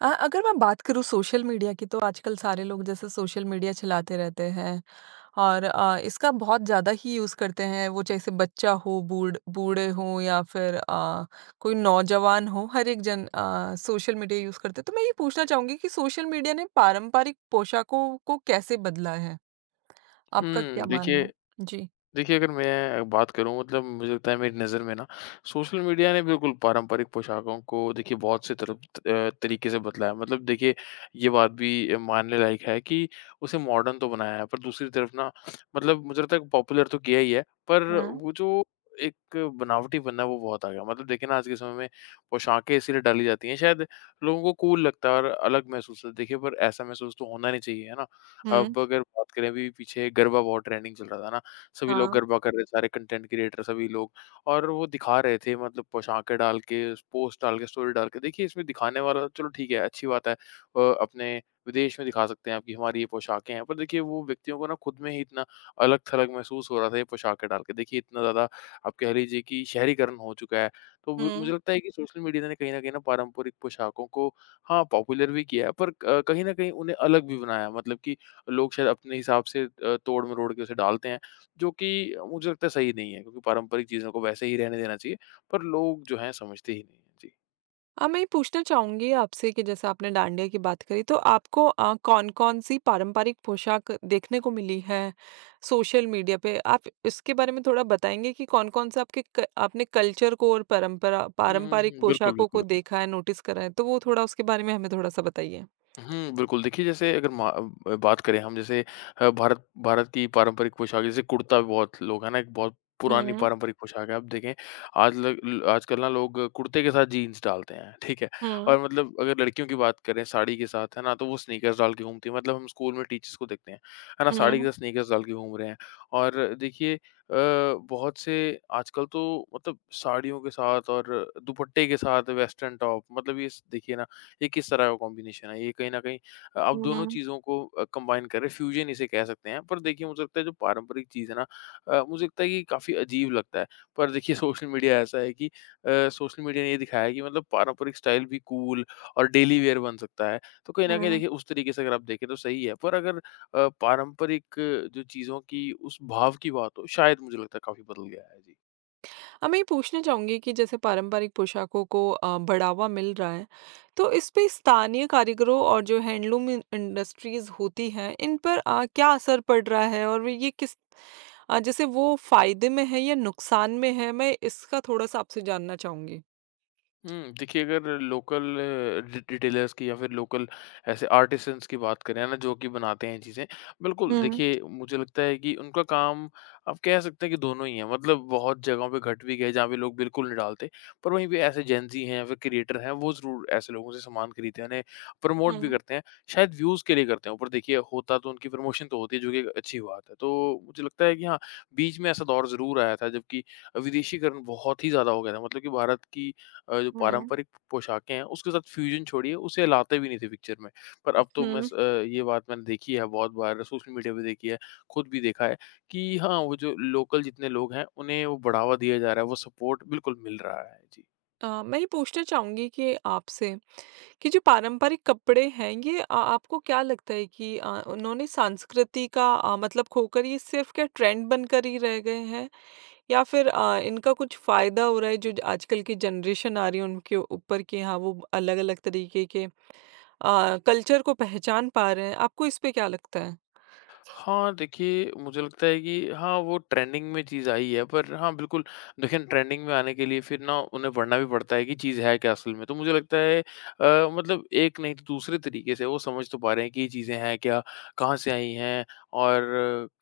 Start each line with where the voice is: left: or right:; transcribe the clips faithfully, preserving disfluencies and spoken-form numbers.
right: अ, अगर मैं बात करूँ सोशल मीडिया की तो आजकल सारे लोग जैसे सोशल मीडिया चलाते रहते हैं और अ, इसका बहुत ज़्यादा ही यूज़ करते हैं। वो जैसे बच्चा हो, बूढ़ बूढ़े हो या फिर अ, कोई नौजवान हो, हर एक जन अ, सोशल मीडिया यूज़ करते हैं। तो मैं ये पूछना चाहूँगी कि सोशल मीडिया ने पारंपरिक पोशाकों को कैसे बदला है? आपका
left: हुँ,
right: क्या मानना है?
left: देखिए
right: जी।
left: देखिए, अगर मैं बात करूँ मतलब मुझे लगता है मेरी नज़र में ना सोशल मीडिया ने बिल्कुल पारंपरिक पोशाकों को देखिए बहुत से तरफ अ, तरीके से बदला है। मतलब देखिए ये बात भी मानने लायक है कि उसे मॉडर्न तो बनाया है पर दूसरी तरफ ना मतलब मुझे लगता है पॉपुलर तो किया ही है पर
right: हुँ।
left: वो जो एक बनावटी बनना है वो बहुत आ गया। मतलब देखिए ना आज के समय में पोशाकें इसीलिए डाली जाती हैं शायद लोगों को कूल लगता है और अलग महसूस होता है। देखिए पर ऐसा महसूस तो होना नहीं चाहिए, है ना?
right: हुँ।
left: अब अगर बात करें अभी पीछे गरबा बहुत ट्रेंडिंग चल रहा था ना, सभी लोग
right: हाँ।
left: गरबा कर रहे थे, सारे कंटेंट क्रिएटर सभी लोग और वो दिखा रहे थे मतलब पोशाकें डाल के, पोस्ट डाल के, स्टोरी डाल के। देखिए, इसमें दिखाने वाला तो चलो ठीक है, अच्छी बात है। अ, अपने विदेश में दिखा सकते हैं आप कि हमारी ये पोशाकें हैं, पर देखिए वो व्यक्तियों को ना खुद में ही इतना अलग-थलग महसूस हो रहा था ये पोशाकें डाल के। देखिए इतना ज़्यादा आप कह लीजिए कि शहरीकरण हो चुका है। तो व मुझे
right: हुँ।
left: लगता है कि सोशल मीडिया ने कहीं न कहीं ना पारंपरिक पोशाकों को हाँ, पॉपुलर भी किया है पर क कहीं न कहीं उन्हें अलग भी बनाया है। मतलब कि लोग शायद अपने हिसाब से अ, तोड़-मरोड़ के उसे डालते हैं। जो कि मुझे लगता है सही नहीं है क्योंकि पारंपरिक चीज़ों को वैसे ही रहने देना चाहिए, पर लोग जो हैं समझते ही नहीं हैं। जी।
right: अ, मैं ये पूछना चाहूँगी आपसे कि जैसे आपने डांडिया की बात करी तो आपको अ, कौन-कौन सी पारंपरिक पोशाक देखने को मिली है सोशल मीडिया पे? आप इसके बारे में थोड़ा बताएँगे कि कौन-कौन सा आपके क आपने कल्चर को और परंपरा
left: हुँ,
right: पारंपरिक
left: हुँ, हुँ। बिल्कुल,
right: पोशाकों को
left: बिल्कुल।
right: देखा है, नोटिस करा है? तो वो थोड़ा उसके बारे में हमें थोड़ा-सा बताइए।
left: हुँ, बिल्कुल। देखिए, जैसे अगर मा अ, बात करें हम जैसे अ, भारत भारत की पारंपरिक पोशाक जैसे कुर्ता भी बहुत लोग है ना, एक बहुत पुरानी
right: हुँ।
left: पारंपरिक पोशाक है। आप देखें आज लग ल आजकल ना लोग कुर्ते के साथ जीन्स डालते हैं, ठीक है?
right: हुँ।
left: और मतलब अगर लड़कियों की बात करें साड़ी के साथ, है ना, तो वो स्नीकर्स डाल के घूमती हैं। मतलब हम स्कूल में टीचर्स को देखते हैं, है ना, साड़ी के
right: हुँ।
left: साथ स्नीकर्स डाल के घूम रहे हैं। और देखिए अ, बहुत से आजकल तो मतलब साड़ियों के साथ और दुपट्टे के साथ वेस्टर्न टॉप मतलब ये स देखिए ना ये किस तरह का कॉम्बिनेशन है, ये कहीं न कहीं अ, आप दोनों
right: हुँ।
left: चीज़ों को अ, कंबाइन कर रहे हैं, फ्यूजन इसे कह सकते हैं। पर देखिए मुझे लगता है जो पारंपरिक चीज़ है ना अ, मुझे लगता है कि काफ़ी अजीब लगता है। पर देखिए सोशल मीडिया ऐसा है कि अ, सोशल मीडिया ने ये दिखाया है कि मतलब पारंपरिक स्टाइल भी कूल और डेली वियर बन सकता है। तो कहीं न कहीं
right: हुँ।
left: देखिए उस तरीके से अगर आप देखें तो सही है। पर अगर अ, पारंपरिक जो चीज़ों की उस भाव की बात हो शायद मुझे लगता है काफ़ी बदल गया है। जी।
right: हाँ, मैं ये पूछना चाहूँगी कि जैसे पारंपरिक पोशाकों को अ, बढ़ावा मिल रहा है, तो इस पे स्थानीय कारीगरों और जो हैंडलूम इन इंडस्ट्रीज़ होती हैं, इन पर अ, क्या असर पड़ रहा है? और वे ये किस अ, जैसे वो फ़ायदे में है या नुकसान में है? मैं इसका थोड़ा-सा आपसे जानना चाहूँगी।
left: हुँ, देखिए अगर लोकल रि रिटेलर्स की या फिर लोकल ऐसे आर्टिसन्स की बात करें, है ना, जो कि बनाते हैं चीज़ें, बिल्कुल
right: हुँ।
left: देखिए मुझे लगता है कि उनका काम आप कह सकते हैं कि दोनों ही हैं। मतलब बहुत जगहों पे घट भी गए जहाँ पे लोग बिल्कुल नहीं डालते, पर वहीं पे ऐसे जेन ज़ी हैं या फिर क्रिएटर हैं, वो ज़रूर ऐसे लोगों से सामान खरीदते हैं, उन्हें प्रमोट भी
right: हुँ।
left: करते हैं। शायद व्यूज़ के लिए करते हैं, पर देखिए होता तो उनकी प्रमोशन तो होती है, जो कि एक अच्छी बात है। तो मुझे लगता है कि हाँ, बीच में ऐसा दौर ज़रूर आया था जबकि विदेशीकरण बहुत ही ज़्यादा हो गया था। मतलब कि भारत की अ, जो
right: हुँ।
left: पारंपरिक पोशाकें हैं, उसके साथ फ्यूजन छोड़िए, उसे लाते भी नहीं थे पिक्चर में। पर अब तो मैं
right: हुँ।
left: स अ, ये बात मैंने देखी है बहुत बार, सोशल मीडिया पे देखी है, खुद भी देखा है कि हाँ, वो जो लोकल जितने लोग हैं, उन्हें वो बढ़ावा दिया जा रहा है, वो सपोर्ट बिल्कुल मिल रहा है। जी।
right: अ, मैं ये पूछना चाहूँगी कि आपसे कि जो पारंपरिक कपड़े हैं, ये अ, आपको क्या लगता है कि अ, उन्होंने संस्कृति का अ, मतलब खोकर ये सिर्फ़ क्या ट्रेंड बनकर ही रह गए हैं? या फिर अ, इनका कुछ फ़ायदा हो रहा है जो ज- आजकल की जनरेशन आ रही है उनके ऊपर कि हाँ, वो अलग-अलग तरीके के अ, कल्चर को पहचान पा रहे हैं। आपको इस पे क्या लगता है?
left: हाँ, देखिए मुझे लगता है कि हाँ, वो ट्रेंडिंग में चीज़ आई है पर हाँ, बिल्कुल देखिए ट्रेंडिंग में आने के लिए फिर ना उन्हें पढ़ना भी पड़ता है कि चीज़ है क्या असल में। तो मुझे लगता है अ, मतलब एक नहीं तो दूसरे तरीके से वो समझ तो पा रहे हैं कि ये चीज़ें हैं क्या, कहाँ से आई हैं और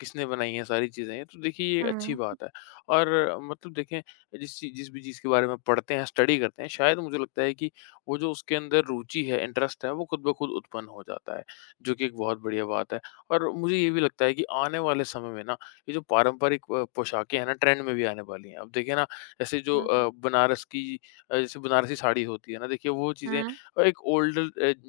left: किसने बनाई हैं सारी चीज़ें। ये तो देखिए ये अच्छी
right: हुँ।
left: बात है और मतलब देखें जिस चीज़ जिस भी चीज़ के बारे में पढ़ते हैं, स्टडी करते हैं, शायद मुझे लगता है कि वो जो उसके अंदर रुचि है, इंटरेस्ट है, वो खुद ब खुद उत्पन्न हो जाता है, जो कि एक बहुत बढ़िया बात है। और मुझे ये भी लगता है कि आने वाले समय में ना ये जो पारंपरिक अ, पोशाकें हैं ना ट्रेंड में भी आने वाली हैं। अब देखिए ना ऐसे जो
right: हुँ।
left: अ, बनारस की अ, जैसे बनारसी साड़ी होती है ना देखिए वो चीज़ें
right: हुँ।
left: अ, एक ओल्ड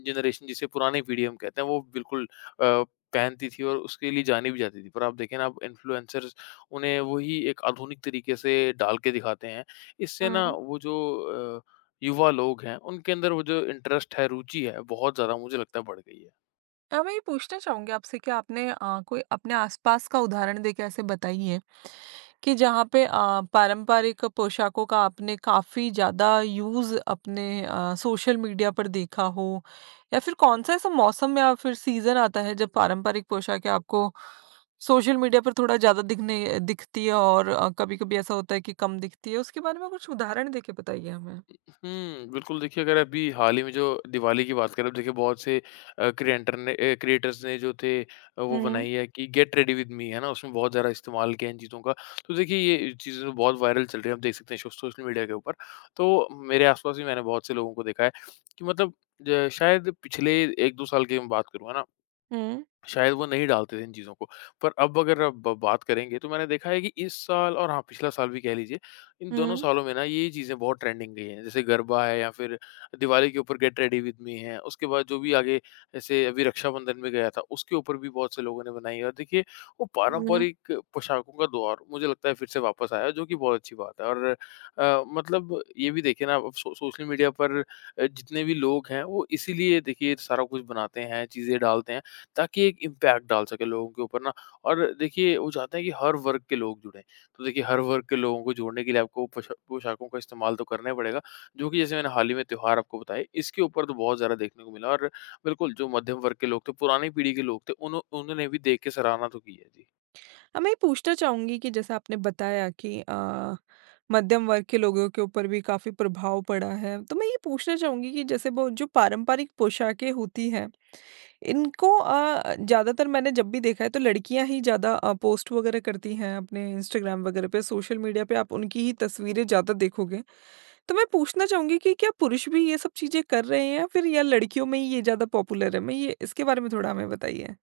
left: जनरेशन जिसे पुरानी पीढ़ी हम कहते हैं वो बिल्कुल अ, पहनती थी और उसके लिए जानी भी जाती थी। पर आप देखें ना अब इन्फ्लुएंसर्स उन्हें वही एक आधुनिक तरीके से डाल के दिखाते हैं। इससे ना
right: हुँ।
left: वो जो अ, युवा लोग हैं उनके अंदर वो जो इंटरेस्ट है, रुचि है बहुत ज़्यादा मुझे लगता है बढ़ गई है।
right: अ, मैं ये पूछना चाहूँगी आपसे कि आपने अ, कोई अपने आसपास का उदाहरण देके ऐसे बताइए कि जहाँ पे अ, पारंपरिक पोशाकों का आपने काफ़ी ज़्यादा यूज़ अपने अ, सोशल मीडिया पर देखा हो, या फिर कौन-सा ऐसा मौसम या फिर सीज़न आता है जब पारंपरिक पोशाकें आपको सोशल मीडिया पर थोड़ा ज़्यादा दिखने दिखती है और अ, कभी-कभी ऐसा होता है कि कम दिखती है? उसके बारे में कुछ उदाहरण देके बताइए हमें।
left: हुँ, बिल्कुल देखिए अगर अभी हाल ही में जो दिवाली की बात करें अब देखिए बहुत से अ, क्रिएटर ने अ, क्रिएटर्स ने जो थे अ, वो
right: हुँ।
left: बनाई है कि गेट रेडी विद मी है ना? उसमें बहुत ज़्यादा इस्तेमाल किया है इन चीज़ों का। तो देखिए ये चीज़ें तो बहुत वायरल चल रही है आप देख सकते हैं शो सोशल मीडिया के ऊपर। तो मेरे आस-पास भी मैंने बहुत से लोगों को देखा है कि मतलब ज शायद पिछले एक दो साल की मैं बात करूँ है ना?
right: हुँ।
left: शायद वो नहीं डालते थे इन चीज़ों को। पर अब अगर अब ब बात करेंगे तो मैंने देखा है कि इस साल और हाँ, पिछला साल भी कह लीजिए, इन दोनों
right: हुँ।
left: सालों में ना ये चीज़ें बहुत ट्रेंडिंग गई हैं। जैसे गरबा है या फिर दिवाली के ऊपर गेट रेडी विद मी है। उसके बाद जो भी आगे जैसे अभी रक्षाबंधन में गया था, उसके ऊपर भी बहुत से लोगों ने बनाई है और देखिए वो
right: हुँ।
left: पारंपरिक पोशाकों का दौर मुझे लगता है फिर से वापस आया जो कि बहुत अच्छी बात है। और अ, मतलब ये भी देखिए ना अब सो सोशल मीडिया पर अ, जितने भी लोग हैं वो इसीलिए देखिए सारा कुछ बनाते हैं, चीज़ें डालते हैं ताकि एक इम्पैक्ट डाल सके लोगों के ऊपर ना और देखिए वो चाहते हैं कि हर वर्ग के लोग जुड़ें। तो देखिए हर वर्ग के लोगों को जोड़ने के लिए आपको पोशा पोशाकों का इस्तेमाल तो करना ही पड़ेगा, जो कि जैसे मैंने हाल ही में त्योहार आपको बताए, इसके ऊपर तो बहुत ज़्यादा देखने को मिला और बिल्कुल जो मध्यम वर्ग के लोग थे, पुरानी पीढ़ी के लोग थे, उन्हों उन्होंने भी देख के सराहना तो की है। जी।
right: हाँ, मैं ये पूछना चाहूँगी कि जैसा आपने बताया कि अ, मध्यम वर्ग के लोगों के ऊपर भी काफ़ी प्रभाव पड़ा है। तो मैं ये पूछना चाहूँगी कि जैसे वो जो पारंपरिक पोशाकें होती हैं, इनको अ, ज़्यादातर मैंने जब भी देखा है तो लड़कियाँ ही ज़्यादा अ, पोस्ट वगैरह करती हैं अपने इंस्टाग्राम वगैरह पे, सोशल मीडिया पे आप उनकी ही तस्वीरें ज़्यादा देखोगे। तो मैं पूछना चाहूँगी कि क्या पुरुष भी ये सब चीज़ें कर रहे हैं या फिर या लड़कियों में ही ये ज़्यादा पॉपुलर है? मैं ये इसके बारे में थोड़ा हमें बताइए।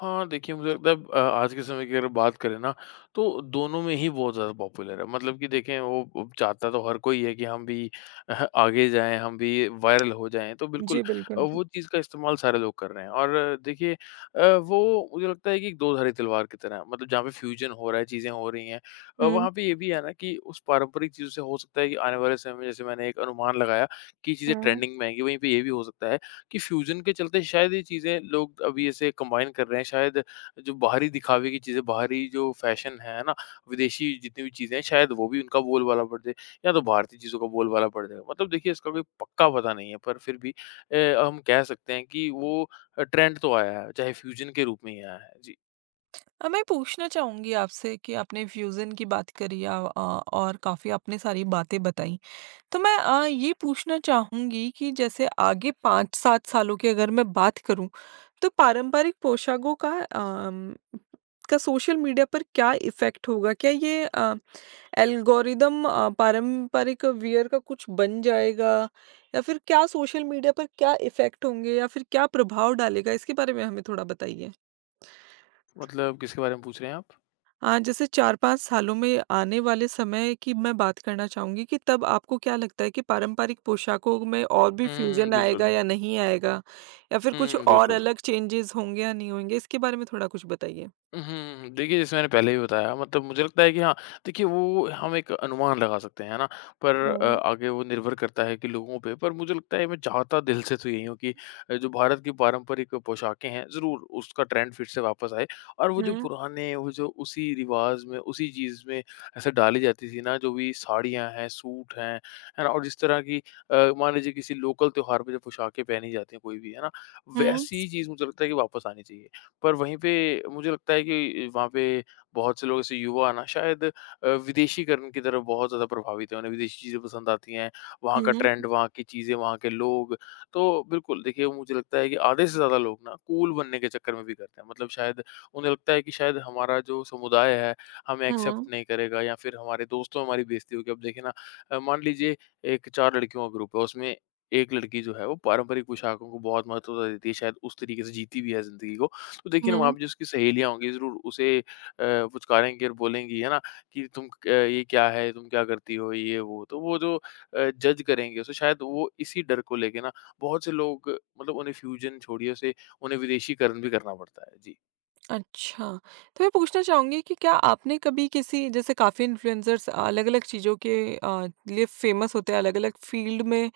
left: हाँ, देखिए मुझे लगता है अ, आज के समय की अगर बात करें ना, तो दोनों में ही बहुत ज़्यादा पॉपुलर है। मतलब कि देखें वो वो चाहता तो हर कोई है कि हम भी अह, आगे जाएँ, हम भी वायरल हो जाएँ। तो बिल्कुल
right: जी,
left: अ,
right: बिल्कुल।
left: वो चीज़ का इस्तेमाल सारे लोग कर रहे हैं और अ, देखिए अ, वो मुझे लगता है कि एक दोधारी तलवार की तरह है। मतलब जहाँ पे फ्यूज़न हो रहा है, चीज़ें हो रही हैं अ, वहाँ पे ये भी है ना कि उस पारंपरिक चीज़ों से हो सकता है कि आने वाले समय में जैसे मैंने एक अनुमान लगाया कि चीज़ें
right: हुँ।
left: ट्रेंडिंग में आएँगी, वहीं पे ये भी हो सकता है कि फ्यूजन के चलते शायद ये चीज़ें लोग अभी ऐसे कंबाइन कर रहे हैं। शायद जो बाहरी दिखावे की चीज़ें, बाहरी जो फैशन है, है ना? विदेशी जितनी भी चीज़ें हैं, शायद वो भी उनका बोलबाला बढ़ जाए या तो भारतीय चीज़ों का बोलबाला बढ़ जाएगा। मतलब देखिए इसका कोई पक्का पता नहीं है, पर फिर भी अ, हम कह सकते हैं कि वो अ, ट्रेंड तो आया है, चाहे फ्यूजन के रूप में ही आया है। जी,
right: अ, मैं पूछना चाहूँगी आपसे कि आपने फ्यूज़न की बात करी आ, अ, और काफ़ी आपने सारी बातें बताई। तो मैं अ, ये पूछना चाहूँगी कि जैसे आगे पाँच से सात सालों की अगर मैं बात करूँ, तो पारंपरिक पोशाकों का अम, का सोशल मीडिया पर क्या इफ़ेक्ट होगा? क्या ये अ, एल्गोरिदम अ, पारंपरिक वियर का कुछ बन जाएगा? या फिर क्या सोशल मीडिया पर क्या इफ़ेक्ट होंगे या फिर क्या प्रभाव डालेगा? इसके बारे में हमें थोड़ा बताइए।
left: मतलब किसके बारे में पूछ रहे हैं आप?
right: हाँ, जैसे चार से पाँच सालों में आने वाले समय की मैं बात करना चाहूँगी कि तब आपको क्या लगता है कि पारंपरिक पोशाकों में और भी
left: हुँ,
right: फ्यूज़न
left: बिल्कुल।
right: आएगा या नहीं आएगा? या फिर कुछ
left: हुँ,
right: और
left: बिल्कुल।
right: अलग चेंजेज़ होंगे या नहीं होंगे? इसके बारे में थोड़ा कुछ बताइए।
left: उहुँ, देखिए जैसे मैंने पहले ही बताया मतलब मुझे लगता है कि हाँ, देखिए वो हम एक अनुमान लगा सकते हैं, है ना? पर अ,
right: हुँ।
left: आगे वो निर्भर करता है कि लोगों पे पर मुझे लगता है मैं चाहता दिल से तो यही हूँ कि अ, जो भारत की पारंपरिक पोशाकें हैं, ज़रूर उसका ट्रेंड फिर से वापस आए और वो जो
right: हुँ।
left: पुराने वो जो उसी रिवाज़ में, उसी चीज़ में ऐसे डाली जाती थी ना, जो भी साड़ियाँ हैं, सूट हैं, है ना? और जिस तरह की अ, मान लीजिए किसी लोकल त्योहार पे जो पोशाकें पहनी जाती हैं कोई भी, है ना?
right: हुँ।
left: वैसी चीज़ मुझे लगता है कि वापस आनी चाहिए। पर वहीं पे मुझे लगता है कि वहाँ पे बहुत से लोग ऐसे युवा ना शायद अ, विदेशीकरण की तरफ बहुत ज़्यादा प्रभावित हैं। उन्हें विदेशी चीज़ें पसंद आती हैं, वहाँ का
right: हुँ।
left: ट्रेंड, वहाँ की चीज़ें, वहाँ के लोग। तो बिल्कुल देखिए मुझे लगता है कि आधे से ज़्यादा लोग ना कूल बनने के चक्कर में भी करते हैं। मतलब शायद उन्हें लगता है कि शायद हमारा जो समुदाय है, हमें एक्सेप्ट
right: हुँ।
left: नहीं करेगा या फिर हमारे दोस्तों में हमारी बेइज़्ती होगी। अब देखिए ना अ, मान लीजिए एक चार लड़कियों का ग्रुप है, उसमें एक लड़की जो है वो पारंपरिक पोशाकों को बहुत महत्व देती है, शायद उस तरीके से जीती भी है ज़िंदगी को। तो देखिए ना वहाँ
right: हुँ।
left: पे जो उसकी सहेलियाँ होंगी ज़रूर उसे अ, फुचकारेंगी और बोलेंगी है ना कि तुम क अ, ये क्या है? तुम क्या करती हो? ये वो। तो वो जो अ, जज करेंगे उसे शायद वो इसी डर को लेके ना बहुत से लोग मतलब उन्हें फ्यूजन छोड़िए उसे उन्हें विदेशीकरण भी करना पड़ता है। जी।
right: अच्छा, तो मैं पूछना चाहूँगी कि क्या आपने कभी किसी जैसे काफ़ी इन्फ्लुएंसर्स अलग-अलग चीज़ों के अ, लिए फ़ेमस होते हैं, अलग-अलग फ़ील्ड में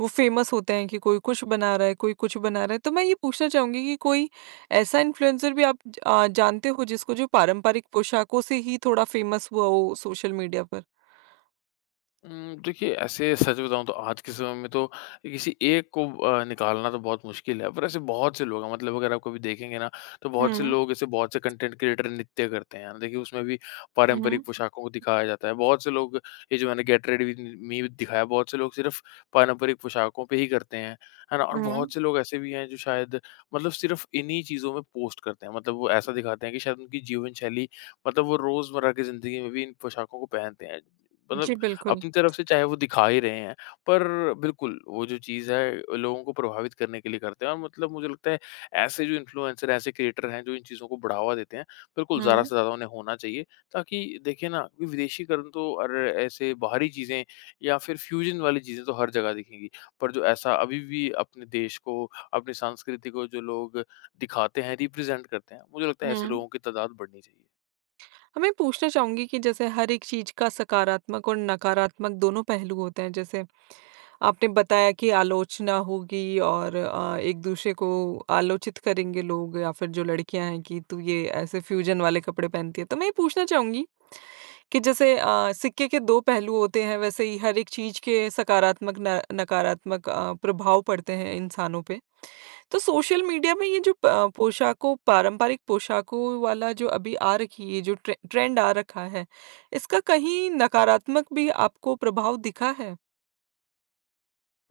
right: वो फेमस होते हैं कि कोई कुछ बना रहा है, कोई कुछ बना रहा है। तो मैं ये पूछना चाहूँगी कि कोई ऐसा इन्फ्लुएंसर भी आप ज अ, जानते हो जिसको जो पारंपरिक पोशाकों से ही थोड़ा फेमस हुआ हो सोशल मीडिया पर?
left: उम, देखिए ऐसे सच बताऊँ तो आज के समय में तो किसी एक को अ, निकालना तो बहुत मुश्किल है, पर ऐसे बहुत से लोग हैं मतलब अगर आप कभी देखेंगे ना, तो बहुत से
right: हुँ।
left: लोग ऐसे बहुत से कंटेंट क्रिएटर नृत्य करते हैं। ना, देखिए उसमें भी पारंपरिक
right: हुँ।
left: पोशाकों को दिखाया जाता है। बहुत से लोग ये जो मैंने गेट रेडी विद मी दिखाया, बहुत से लोग सिर्फ़ पारंपरिक पोशाकों पे ही करते हैं, है ना? और
right: हुँ।
left: बहुत से लोग ऐसे भी हैं जो शायद मतलब सिर्फ़ इन्हीं चीज़ों में पोस्ट करते हैं। मतलब वो ऐसा दिखाते हैं कि शायद उनकी जीवन शैली मतलब वो रोज़मर्रा की ज़िंदगी में भी इन पोशाकों को पहनते हैं।
right: जी,
left: मतलब
right: बिल्कुल।
left: अपनी तरफ से चाहे वो दिखा ही रहे हैं, पर बिल्कुल वो जो चीज़ है लोगों को प्रभावित करने के लिए करते हैं और मतलब मुझे लगता है ऐसे जो इन्फ्लुएंसर, ऐसे क्रिएटर हैं जो इन चीज़ों को बढ़ावा देते हैं, बिल्कुल ज़्यादा
right: हुँ।
left: से ज़्यादा उन्हें होना चाहिए ताकि देखिए ना कि विदेशीकरण तो और ऐसे बाहरी चीज़ें या फिर फ्यूज़न वाली चीज़ें तो हर जगह दिखेंगी। पर जो ऐसा अभी भी अपने देश को, अपनी संस्कृति को जो लोग दिखाते हैं, रिप्रेज़ेंट करते हैं, मुझे लगता है
right: हुँ।
left: ऐसे लोगों की तादाद बढ़नी चाहिए।
right: हाँ, मैं पूछना चाहूँगी कि जैसे हर एक चीज़ का सकारात्मक और नकारात्मक दोनों पहलू होते हैं। जैसे आपने बताया कि आलोचना होगी और अ, एक दूसरे को आलोचित करेंगे लोग, या फिर जो लड़कियां हैं कि तू ये ऐसे फ्यूजन वाले कपड़े पहनती है। तो मैं ये पूछना चाहूंगी कि जैसे अ, सिक्के के दो पहलू होते हैं, वैसे ही हर एक चीज के सकारात्मक, न, नकारात्मक अ, प्रभाव पड़ते हैं इंसानों पे। तो सोशल मीडिया में ये जो प- अ, पोशाकों पारंपरिक पोशाकों वाला जो अभी आ रखी है, जो ट्रे, ट्रेंड आ रखा है, इसका कहीं नकारात्मक भी आपको प्रभाव दिखा है?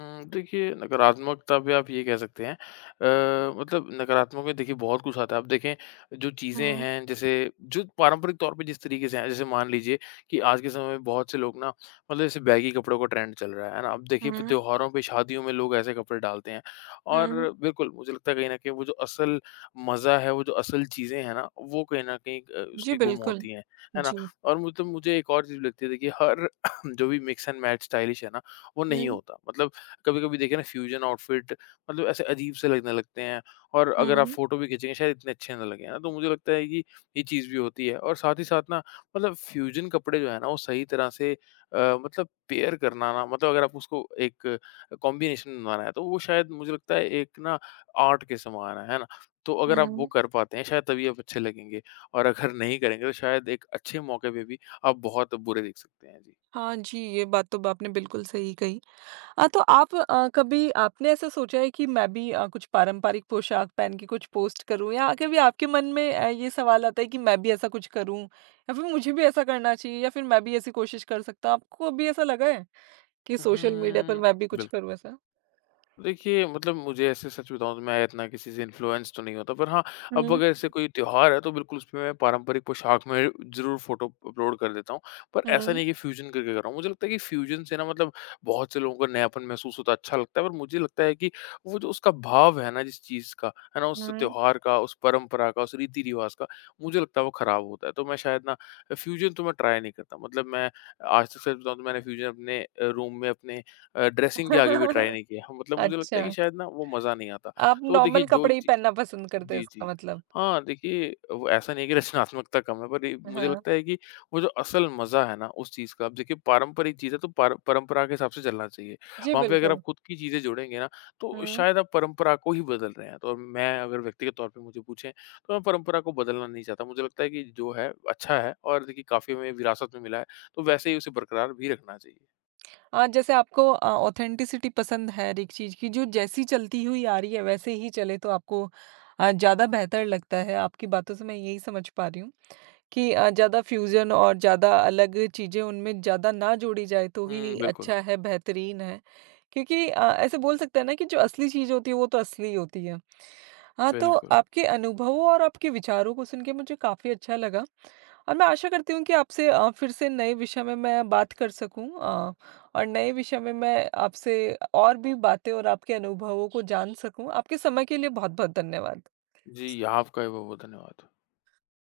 left: हुँ, देखिए नकारात्मकता पे आप ये कह सकते हैं अ, मतलब नकारात्मक में देखिए बहुत कुछ आता है। आप देखें जो चीज़ें
right: हम्म।
left: हैं जैसे जो पारंपरिक तौर पे जिस तरीके से हैं, जैसे मान लीजिए कि आज के समय में बहुत से लोग ना मतलब जैसे बैगी कपड़ों का ट्रेंड चल रहा है, है ना? अब देखिए प
right: हम्म।
left: त्योहारों पे, शादियों में लोग ऐसे कपड़े डालते हैं और
right: हुँ।
left: बिल्कुल मुझे लगता है कहीं न कहीं वो जो असल मज़ा है, वो जो असल चीज़ें हैं ना, वो कहीं न कहीं अ,
right: जी,
left: उसकी गुम
right: बिल्कुल।
left: होती हैं, है ना?
right: जी।
left: और मतलब मुझे एक और चीज़ लगती है देखिए हर जो भी मिक्स एंड मैच स्टाइलिश है ना, वो नहीं
right: हुँ।
left: होता। मतलब कभी-कभी देखिए ना फ्यूजन आउटफिट मतलब ऐसे अजीब से लगने लगते हैं और अगर आप
right: हुँ।
left: फ़ोटो भी खींचेंगे शायद इतने अच्छे ना लगें, है ना? तो मुझे लगता है कि ये चीज़ भी होती है और साथ ही साथ ना मतलब फ्यूजन कपड़े जो है ना वो सही तरह से अ, मतलब पेयर करना ना मतलब अगर आप उसको एक कॉम्बिनेशन बनाना है तो वो शायद मुझे लगता है एक ना आर्ट के समान है, है ना? तो अगर आप वो
right: हुँ।
left: कर पाते हैं शायद तभी आप अच्छे लगेंगे और अगर नहीं करेंगे तो शायद एक अच्छे मौके पे भी आप बहुत बुरे दिख सकते हैं। जी।
right: हाँ जी, ये बात तो आपने बिल्कुल सही कही। अ, तो आप अ, कभी आपने ऐसा सोचा है कि मैं भी अ, कुछ पारंपरिक पोशाक पहन के कुछ पोस्ट करूँ, या कभी आपके मन में अ, ये सवाल आता है कि मैं भी ऐसा कुछ करूँ या फिर मुझे भी ऐसा करना चाहिए या फिर मैं भी ऐसी कोशिश कर सकता हूँ? आपको कभी ऐसा लगा है कि सोशल मीडिया पर
left: हुँ,
right: मैं भी कुछ
left: बिल्कुल।
right: करूँ ऐसा?
left: देखिए मतलब मुझे ऐसे सच बताऊँ तो मैं इतना किसी से इन्फ्लुएंस तो नहीं होता पर हाँ, अब
right: हुँ।
left: अगर ऐसे कोई त्योहार है तो बिल्कुल उसमें मैं पारंपरिक पोशाक में ज़रूर फ़ोटो अपलोड कर देता हूँ। पर ऐसा
right: हुँ।
left: नहीं है कि फ्यूज़न करके कर रहा हूँ। मुझे लगता है कि फ्यूज़न से ना मतलब बहुत से लोगों को नयापन महसूस होता है, अच्छा लगता है पर मुझे लगता है कि वो जो उसका भाव है ना जिस चीज़ का, है ना? उस
right: हुँ।
left: त्योहार का, उस परंपरा का, उस रीति-रिवाज़ का, मुझे लगता है वो ख़राब होता है। तो मैं शायद ना फ्यूज़न तो मैं ट्राई नहीं करता। मतलब मैं आज तक सच बताऊँ तो मैंने फ्यूज़न अपने अ, रूम में अपने अ, ड्रेसिंग के आगे भी ट्राई नहीं किया। हाँ, मतलब मुझे लगता है कि
right: अच्छा,
left: शायद ना वो मज़ा नहीं आता।
right: आप
left: तो देखिए
right: नॉर्मल
left: जो
right: कपड़े ही
left: ची
right: पहनना पसंद करते हैं
left: जी,
right: इसका
left: जी।
right: मतलब?
left: हाँ, देखिए वो ऐसा नहीं है कि रचनात्मकता कम है पर ये मुझे
right: हाँ।
left: लगता है कि वो जो असल मज़ा है ना उस चीज़ का अब देखिए पारंपरिक चीज़ है तो पार परंपरा के हिसाब से चलना चाहिए।
right: जी,
left: वहाँ पे अगर आप
right: बिल्कुल।
left: खुद की चीज़ें जोड़ेंगे ना तो
right: हुँ।
left: शायद आप परंपरा को ही बदल रहे हैं। तो मैं अगर व्यक्तिगत तौर पे मुझे पूछें तो मैं परंपरा को बदलना नहीं चाहता। मुझे लगता है कि जो है अच्छा है और देखिए काफ़ी हमें विरासत में मिला है। तो वैसे ही उसे बरकरार भी रखना चाहिए।
right: अ, जैसे आपको अ, ऑथेंटिसिटी पसंद है हर एक चीज़ की, जो जैसी चलती हुई आ रही है वैसे ही चले तो आपको अ, ज़्यादा बेहतर लगता है, आपकी बातों से मैं यही समझ पा रही हूँ। कि अ, ज़्यादा फ्यूज़न और ज़्यादा अलग चीज़ें उनमें ज़्यादा ना जोड़ी जाए तो
left: हुँ,
right: ही
left: बिल्कुल,
right: अच्छा है, बेहतरीन है। क्योंकि अ, ऐसे बोल सकते हैं ना कि जो असली चीज़ होती है वो तो असली होती है। हाँ, तो
left: बिल्कुल।
right: आपके अनुभवों और आपके विचारों को सुन के मुझे काफ़ी अच्छा लगा और मैं आशा करती हूँ कि आपसे अ, फिर से नए विषय में मैं बात कर सकूँ अ, और नए विषय में मैं आपसे और भी बातें और आपके अनुभवों को जान सकूँ। आपके समय के लिए बहुत-बहुत धन्यवाद।
left: जी, आपका भी बहुत-बहुत धन्यवाद।